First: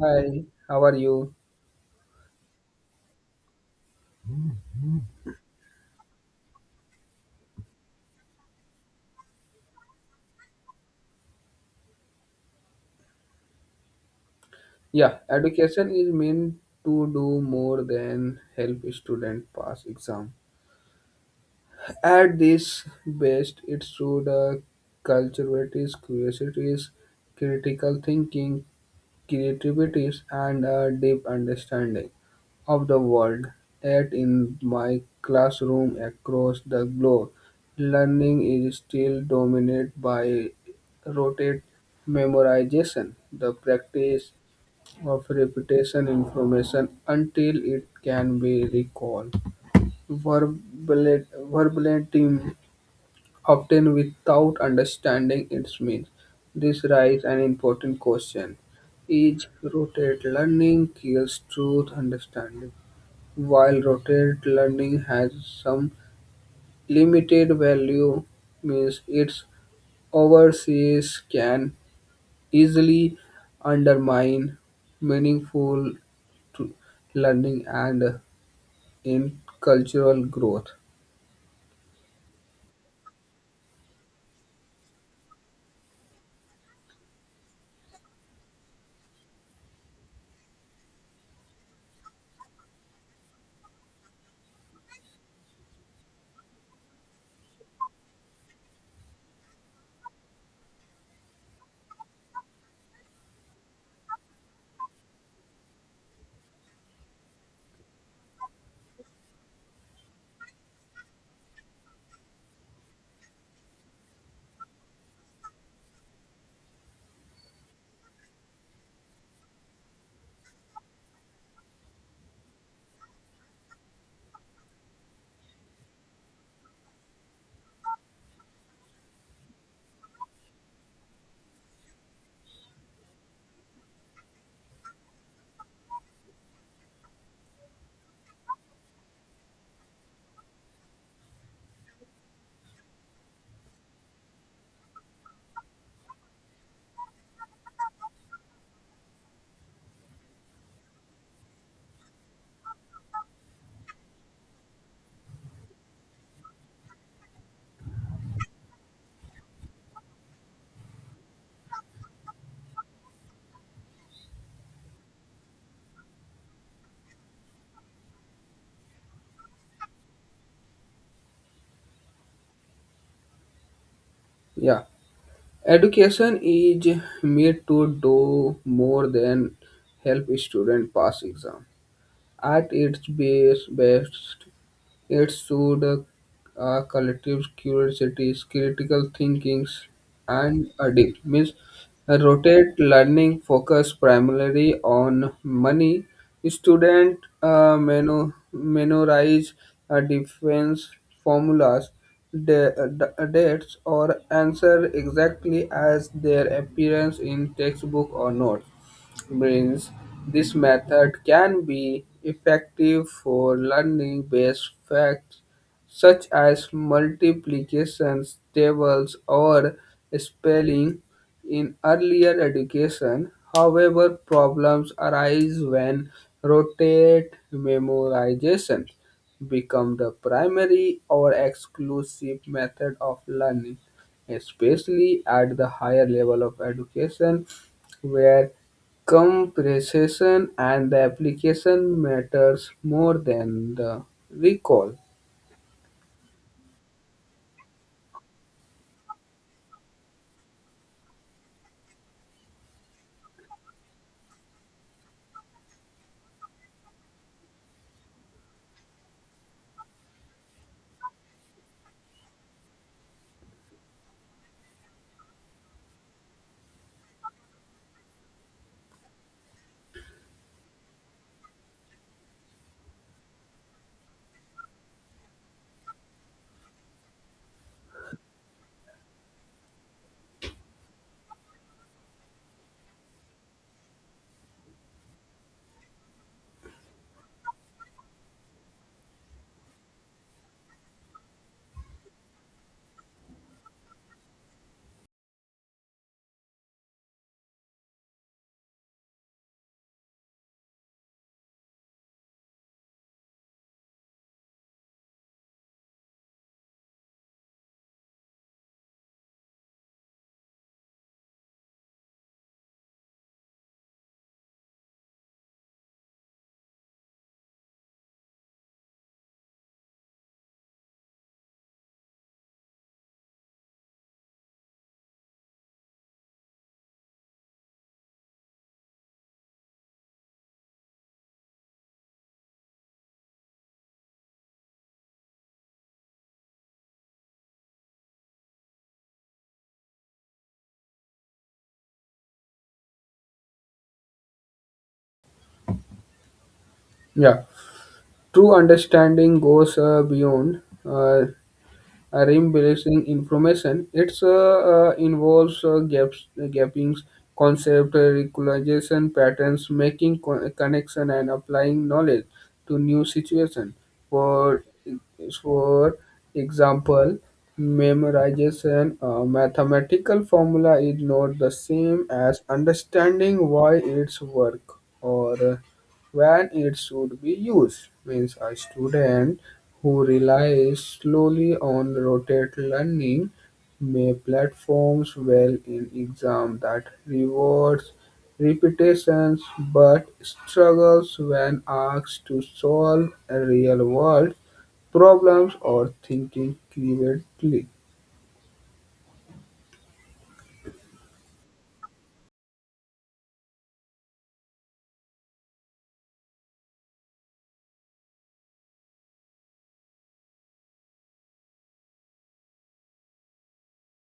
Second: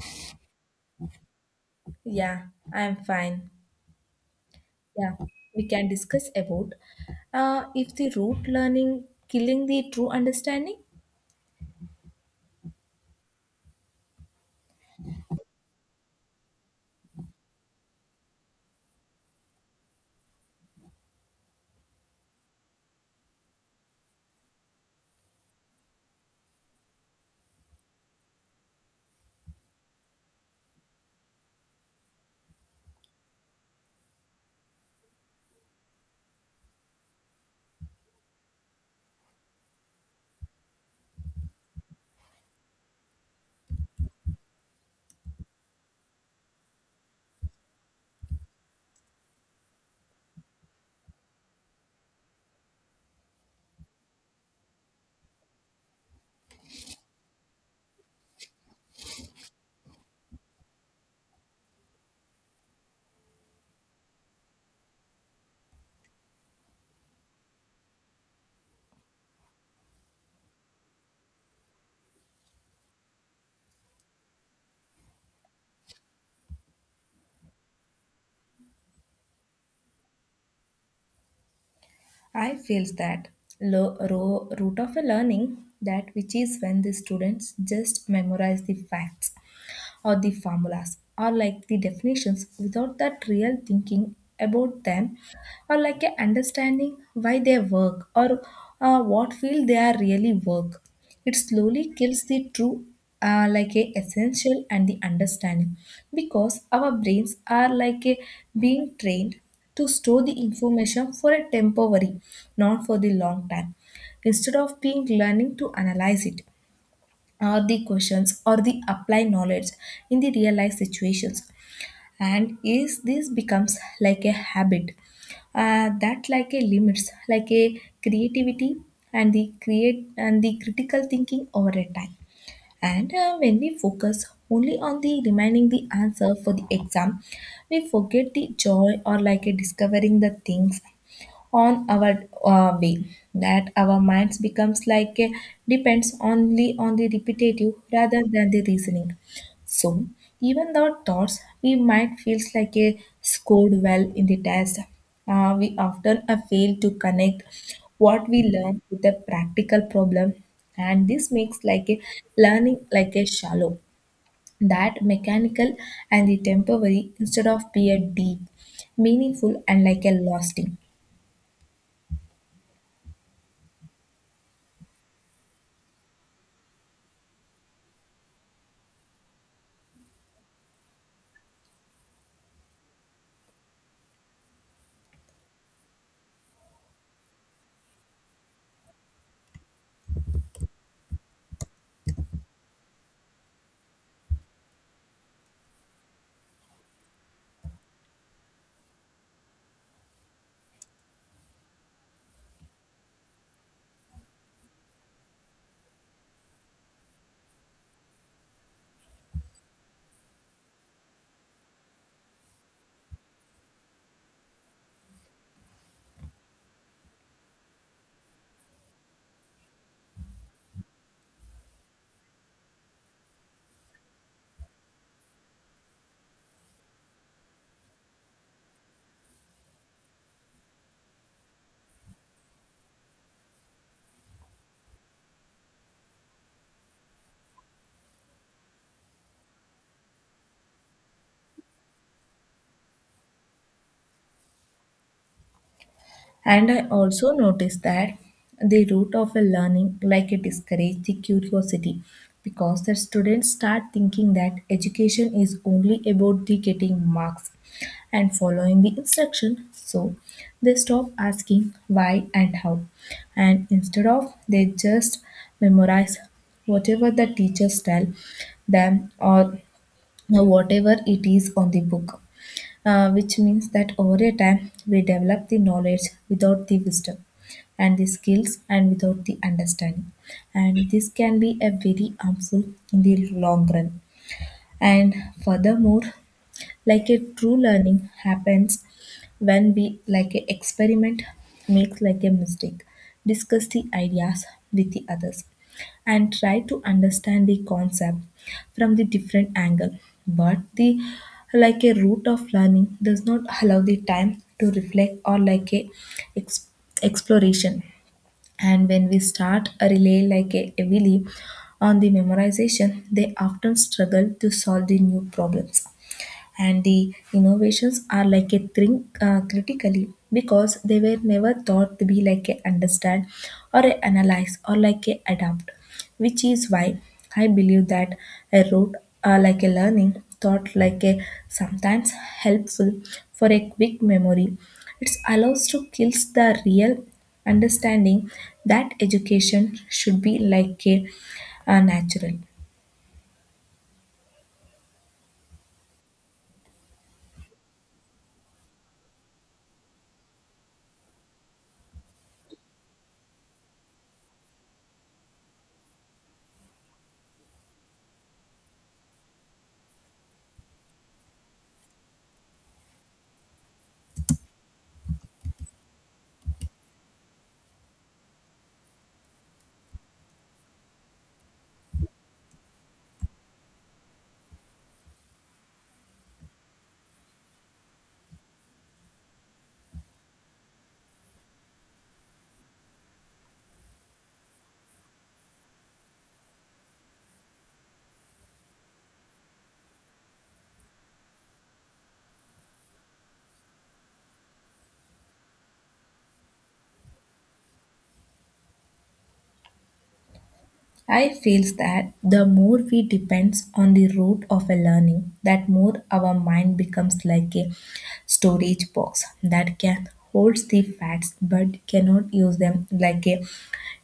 Hi, how are you? Yeah, I am fine. Yeah, we can discuss about if the root learning killing the true understanding. Yeah, education is meant to do more than help student pass exam. At this best, it should cultivate curiosities, critical thinking, creativity, and a deep understanding of the world. Yet in my classroom across the globe, learning is still dominated by rote memorization. The practice of repetition information until it can be recalled. Verbalit- Verbatim, often without understanding its means. This raises an important question. Is rotate learning kills truth understanding? While rotate learning has some limited value, means its overseas can easily undermine meaningful tr- learning and in cultural growth. I feel that root of a learning that which is when the students just memorize the facts or the formulas or like the definitions without that real thinking about them or like a understanding why they work or what field they are really work, it slowly kills the true like a essential and the understanding because our brains are like a being trained to store the information for a temporary, not for the long time, instead of being learning to analyze it or the questions or the apply knowledge in the real life situations, and is this becomes like a habit, that like a limits like a creativity and the create and the critical thinking over a time. And when we focus only on the remaining the answer for the exam, we forget the joy or like a discovering the things on our way, that our minds becomes like a, depends only on the repetitive rather than the reasoning. So even though thoughts we might feels like a scored well in the test, we often fail to connect what we learn with a practical problem, and this makes like a learning like a shallow, that mechanical and the temporary instead of be a deep, meaningful and like a lasting. Yeah, education is made to do more than help student pass exam. At its base, best, it should a collective curiosity, critical thinking, and a deep means rotate learning focus primarily on money. Student memorize defense formulas, dates, or answer exactly as their appearance in textbook or notes brains. This method can be effective for learning based facts such as multiplications, tables, or spelling in earlier education. However, problems arise when rotate memorization become the primary or exclusive method of learning, especially at the higher level of education where comprehension and the application matters more than the recall. And I also noticed that the root of a learning, like it discourages the curiosity, because the students start thinking that education is only about the getting marks and following the instruction. So they stop asking why and how, and instead of they just memorize whatever the teachers tell them or whatever it is on the book, which means that over a time we develop the knowledge without the wisdom and the skills and without the understanding, and this can be a very harmful in the long run. And furthermore, like a true learning happens when we like a experiment, makes like a mistake, discuss the ideas with the others and try to understand the concept from the different angle, but the like a route of learning does not allow the time to reflect or like a ex- exploration. And when we start a relay like a heavily on the memorization, they often struggle to solve the new problems and the innovations are like a think critically, because they were never thought to be like a understand or a analyze or like a adapt, which is why I believe that a route like a learning, thought like a sometimes helpful for a quick memory, it allows to kills the real understanding, that education should be like a natural. Yeah, true understanding goes beyond reinforcing information. It's involves gaps, gappings, concept, recognition patterns, making connection and applying knowledge to new situation. For for example, memorization a mathematical formula is not the same as understanding why it's work or when it should be used, means a student who relies solely on rote learning may platforms well in exam that rewards repetitions but struggles when asked to solve real-world problems or thinking creatively. I feels that the more we depends on the route of a learning, that more our mind becomes like a storage box that can holds the facts but cannot use them like a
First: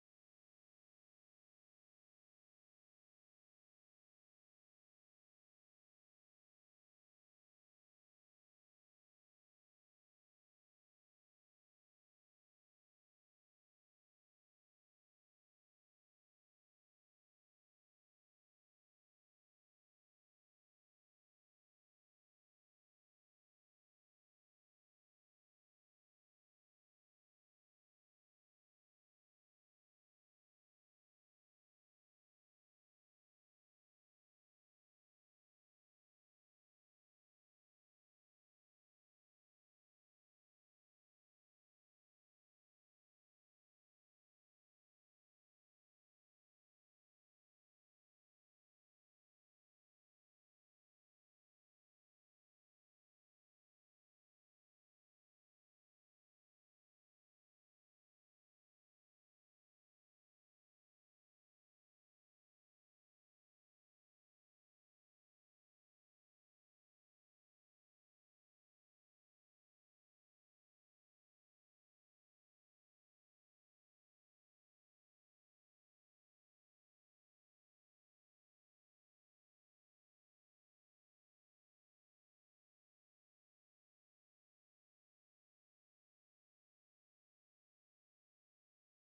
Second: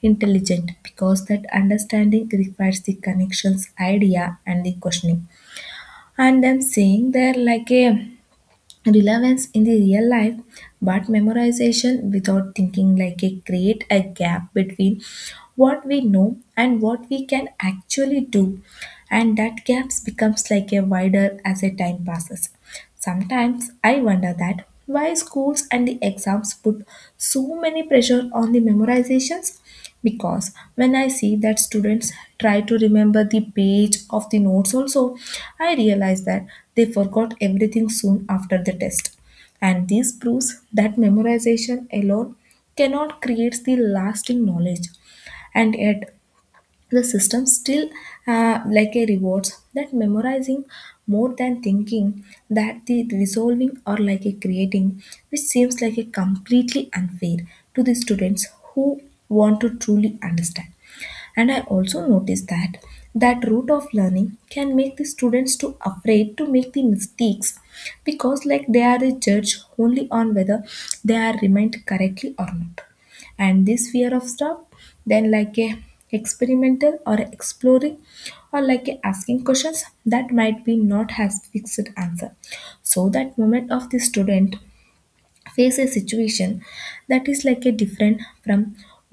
intelligent, because that understanding requires the connections idea and the questioning and them saying they're like a relevance in the real life, but memorization without thinking like a create a gap between what we know and what we can actually do, and that gaps becomes like a wider as a time passes. Sometimes I wonder that why schools and the exams put so many pressure on the memorizations, because when I see that students try to remember the page of the notes also, I realize that they forgot everything soon after the test. And this proves that memorization alone cannot create the lasting knowledge. And yet, the system still like a rewards that memorizing more than thinking, that the resolving or like a creating, which seems like a completely unfair to the students who want to truly understand. And I also noticed that that route of learning can make the students too afraid to make the mistakes, because like they are judged only on whether they are remained correctly or not, and this fear of stuff then like a experimental or exploring or like a asking questions that might be not has fixed answer. So that moment of the student face a situation that is like a different from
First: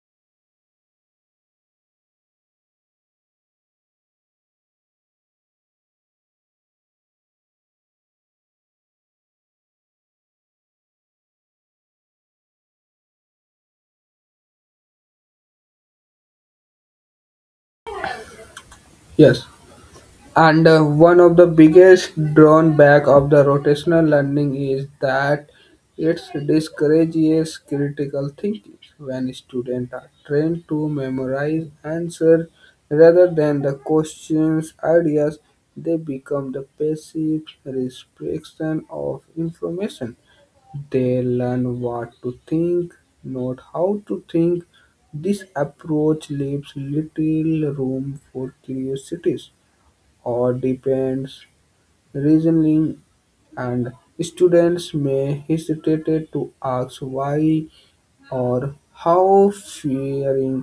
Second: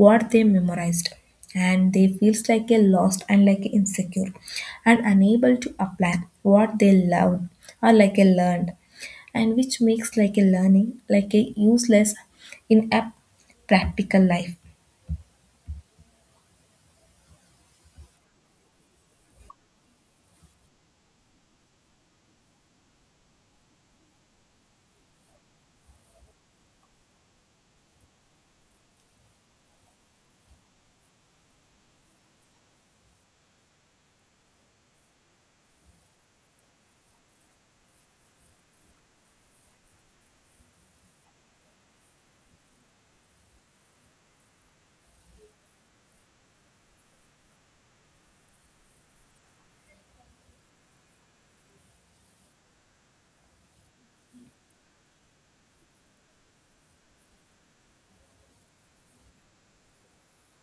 what they memorized, and they feels like a lost and like insecure and unable to apply what they loved or like a learned, and which makes like a learning like a useless in a practical life. Yes. And one of the biggest drawback of the rotational learning is that it discourages critical thinking. When students are trained to memorize answers rather than the questions ideas, they become the passive restriction of information. They learn what to think, not how to think. This approach leaves little room for curiosities or depends reasoning, and students may hesitate to ask why or how, fearing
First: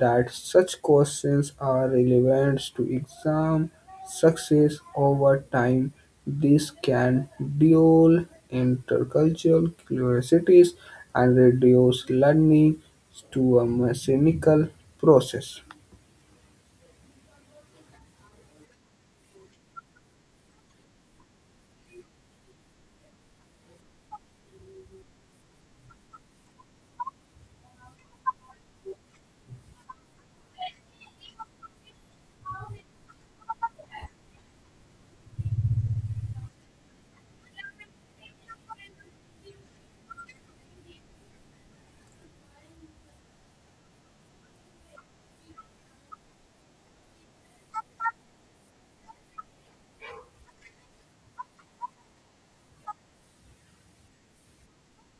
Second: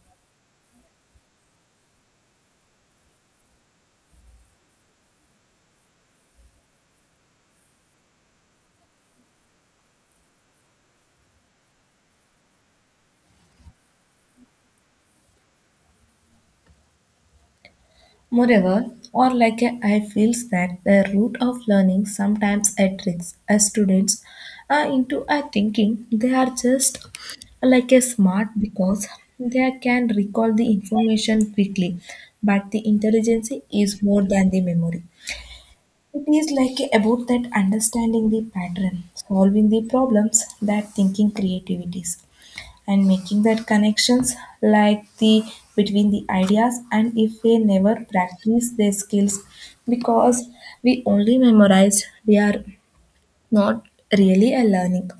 that such questions are relevant to exam success. Over time, this can dull intercultural curiosities and reduce learning to a mechanical process. Moreover, or like Urlacher feels that the root of learning sometimes attracts, tricks students into a thinking they are just like a smart because they can recall the information quickly, but the intelligence is more than the memory. It is like about that understanding the pattern, solving the problems, that thinking creativities and making that connections like the between the ideas, and if we never practice their skills because we only memorize, we are not really a learning.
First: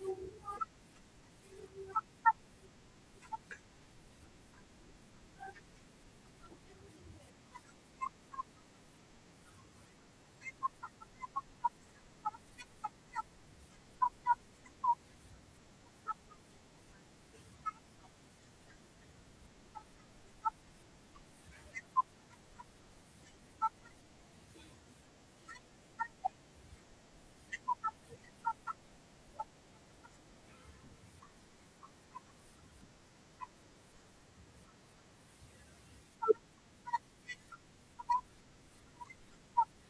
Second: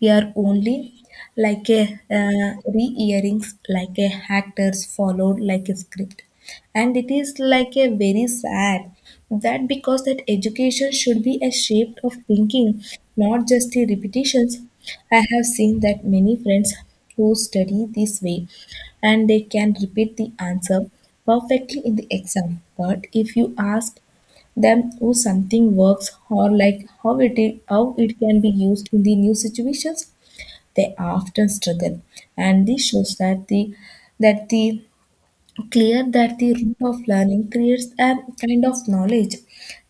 We are only like a re-earings, like a actors followed like a script. And it is like a very sad that, because that education should be a shape of thinking, not just the repetitions. I have seen that many friends who study this way, and they can repeat the answer perfectly in the exam. But if you ask them who something works or like how it is, how it can be used in the new situations, they often struggle, and this shows that the clear that the root of learning creates a kind of knowledge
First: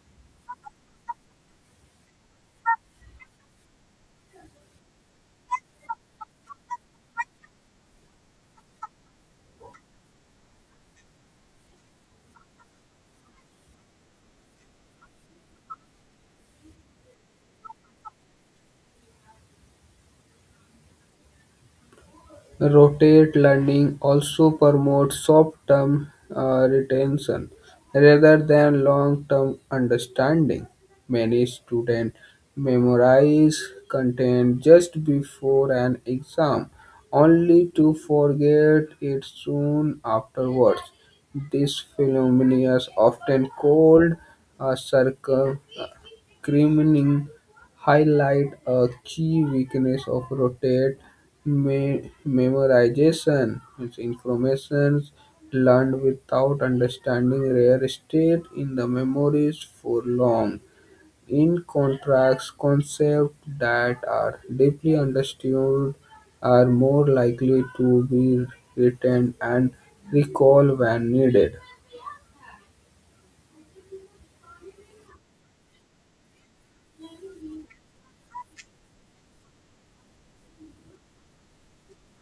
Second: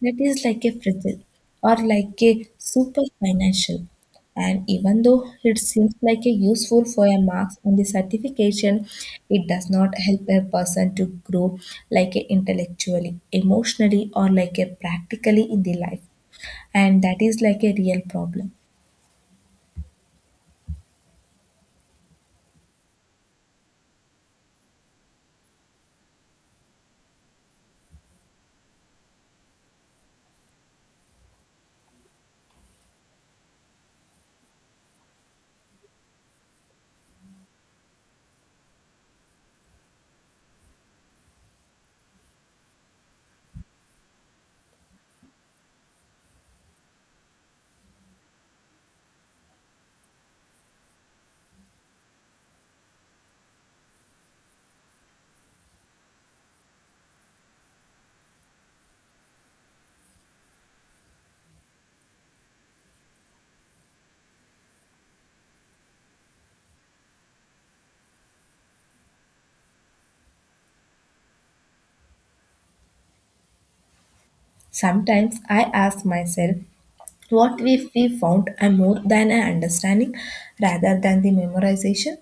that is like a fragile or like a super financial. And even though it seems like a useful for a marks on the certification, it does not help a person to grow like a intellectually, emotionally, or like a practically in the life. And that is like a real problem. Rotate lending also promotes short-term retention rather than long-term understanding. Many students memorize content just before an exam only to forget it soon afterwards. This phenomenon is often called a circle criminal highlight a key weakness of rotate memorization is information learned without understanding rare state in the memories for long. In contrast, concepts that are deeply understood are more likely to be written and recalled when needed. Sometimes I ask myself, what we found are more than an understanding rather than the memorization.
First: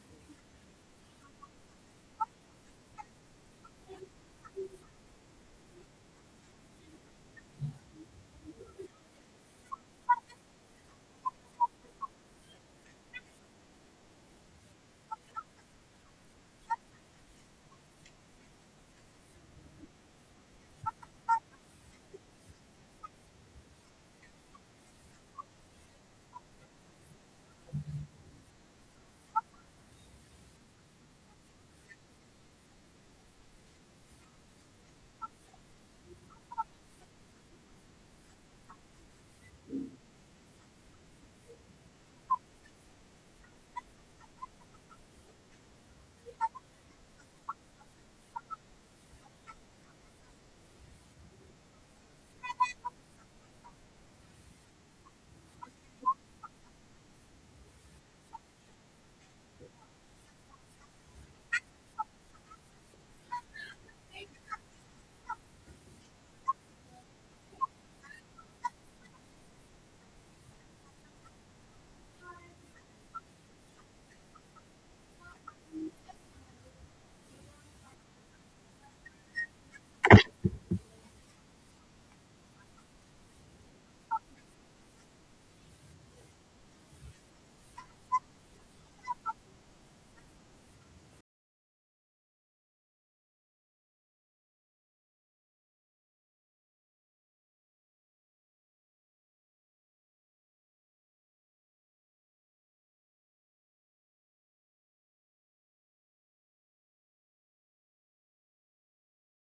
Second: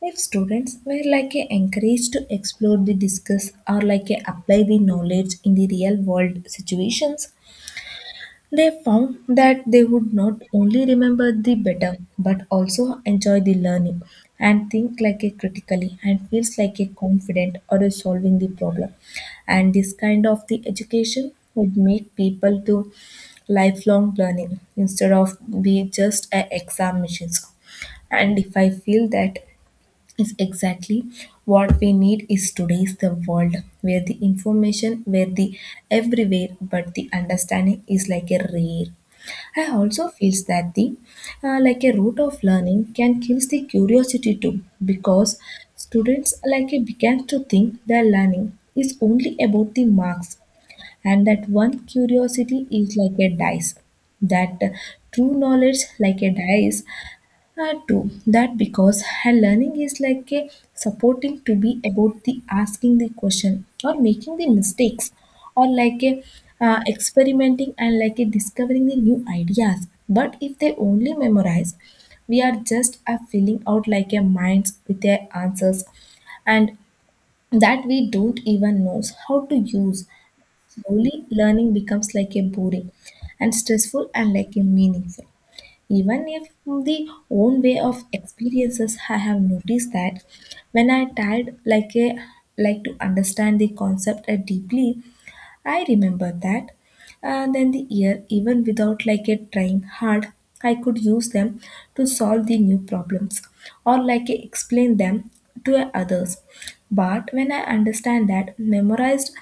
If students were like a encouraged to explore the discuss or like a apply the knowledge in the real world situations, they found that they would not only remember the better but also enjoy the learning and think like a critically and feels like a confident or a solving the problem. And this kind of the education would make people to lifelong learning instead of be just a exam machines. And if I feel that is exactly what we need is today's the world where the information where the everywhere but the understanding is like a rare. I also feels that the like a root of learning can kill the curiosity too, because students like a began to think their learning is only about the marks and that one curiosity is like a dice, that true knowledge like a dice, true that because her learning is like a supporting to be about the asking the question or making the mistakes or like a experimenting and like a discovering the new ideas, but if they only memorize, we are just a filling out like a minds with their answers and that we don't even know how to use, slowly learning becomes like a boring and stressful and like a meaningful. Even if the own way of experiences, I have noticed that when I tried like a like to understand the concept deeply, I remember that. And then the year, even without like it trying hard, I could use them to solve the new problems or like I explain them to others. But when I understand that memorized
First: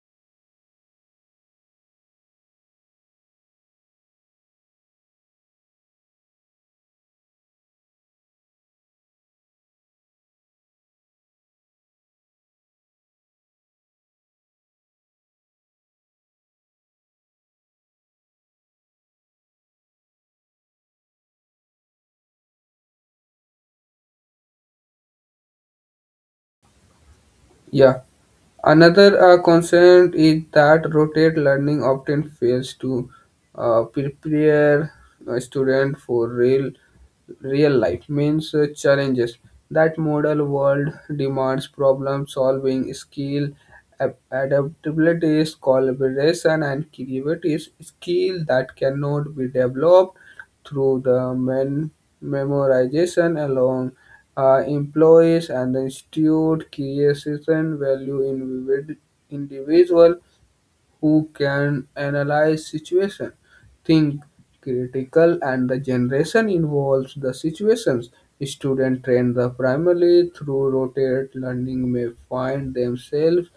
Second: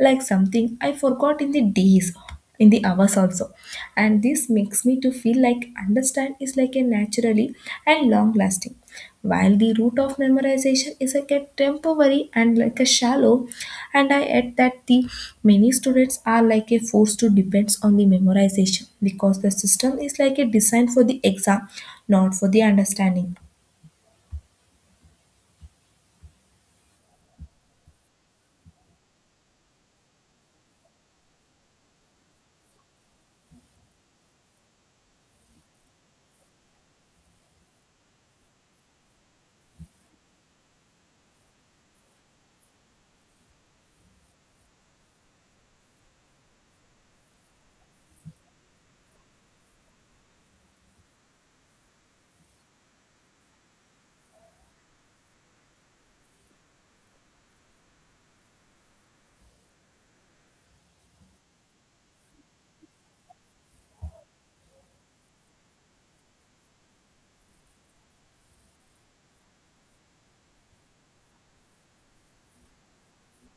like something, I forgot in the days, in the hours also. And this makes me to feel like understand is like a naturally and long lasting, while the root of memorization is like a temporary and like a shallow. And I add that the many students are like a forced to depends on the memorization because the system is like a designed for the exam, not for the understanding. Yeah. Another concern is that rotate learning often fails to prepare a student for real life means challenges that model world demands problem solving skill, adaptability, collaboration, and creativity skill that cannot be developed through the memorization alone. Employees and the institute creation value in individual who can analyze situation, think critical, and the generation involves the situations. Student trained the primarily through rotate learning may find themselves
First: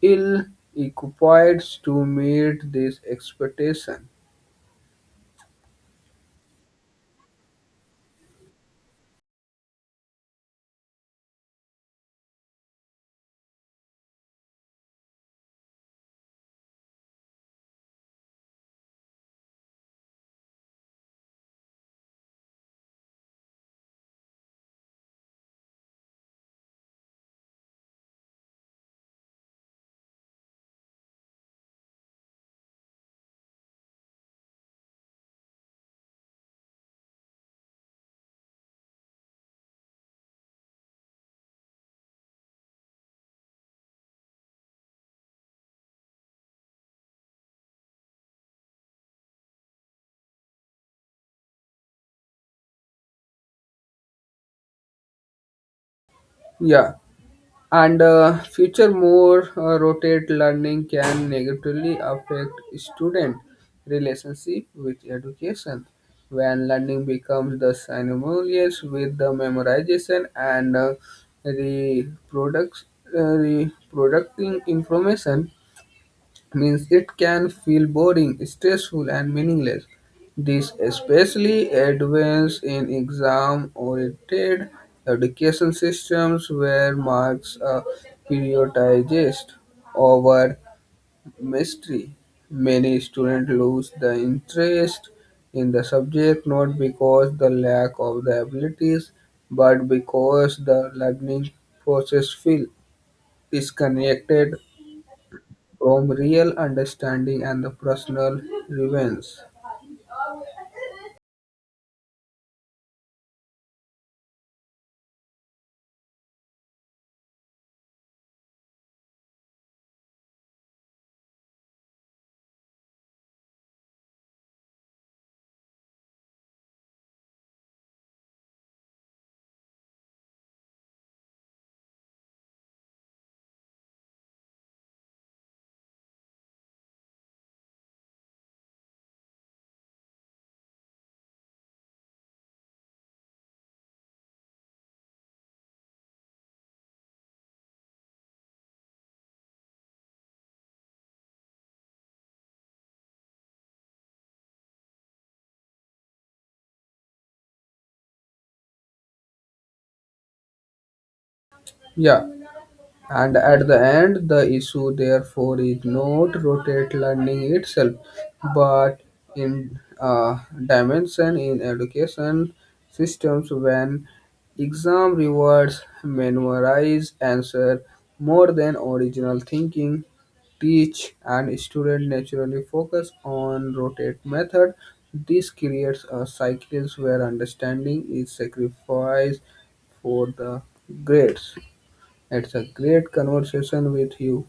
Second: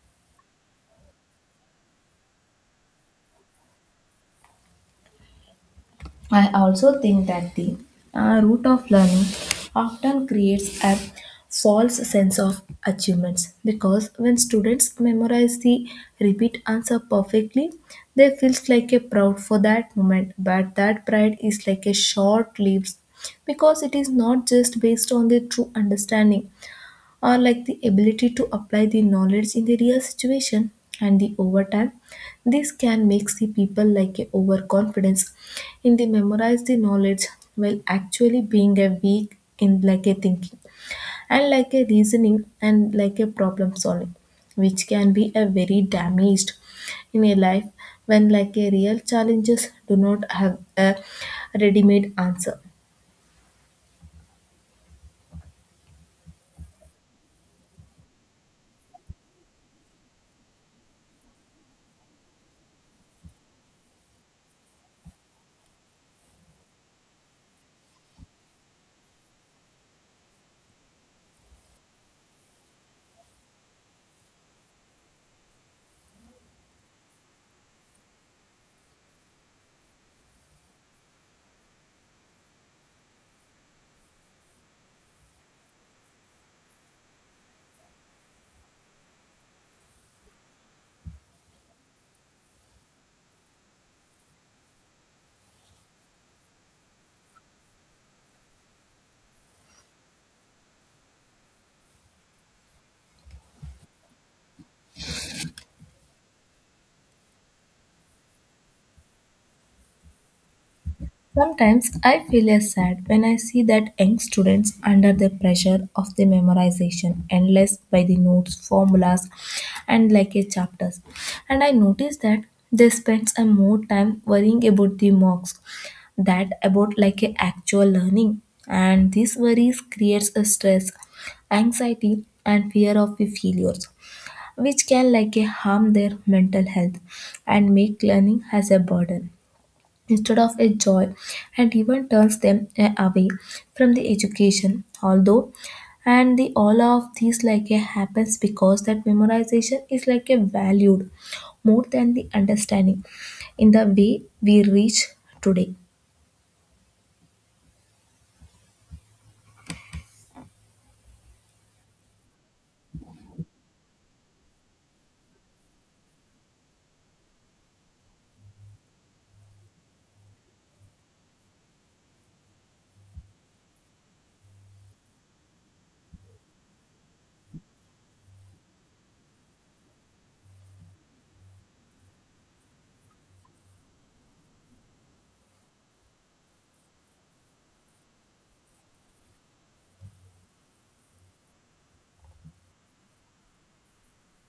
ill equipped to meet this expectation. I also think that the root of learning often creates a false sense of achievements, because when students memorize the repeat answer perfectly, they feel like a proud for that moment. But that pride is like a short lived because it is not just based on the true understanding or like the ability to apply the knowledge in the real situation, and the overtime this can make the people like a overconfidence in the memorize the knowledge, while actually being a weak in like a thinking and like a reasoning and like a problem solving, which can be a very damaged in a life when like a real challenges do not have a ready-made answer. Yeah. and future more rotate learning can negatively affect student relationship with education. When learning becomes the synonymous with the memorization and reproduct, reproducting information means it can feel boring, stressful, and meaningless. This especially advanced in exam-oriented education systems where marks are prioritized over mystery. Many students lose the interest in the subject, not because the lack of the abilities but because the learning process feels disconnected from real understanding and the personal relevance. Sometimes I feel as sad when I see that young students under the pressure of the memorization endless by the notes, formulas and like a chapters. And I notice that they spend a more time worrying about the marks that about like a actual learning. And these worries creates a stress, anxiety and fear of the failures, which can like a harm their mental health and make learning as a burden instead of a joy, and even turns them away from the education although, and the all of these like a happens because that memorization is like a valued more than the understanding in the way we reach today. Yeah. And at the end, the issue therefore is not rotate learning itself, but in dimension in education systems. When exam rewards memorize answer more than original thinking, teach and student naturally focus on rotate method. This creates a cycles where understanding is sacrificed for the grades. It's a great conversation with you,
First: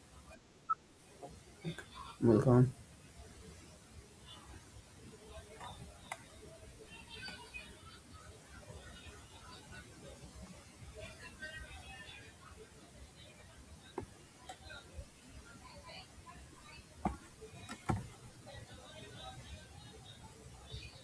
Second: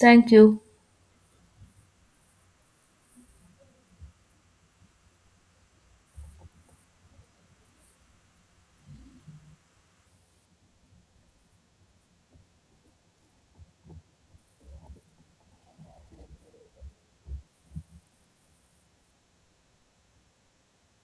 Thank you. Malcolm.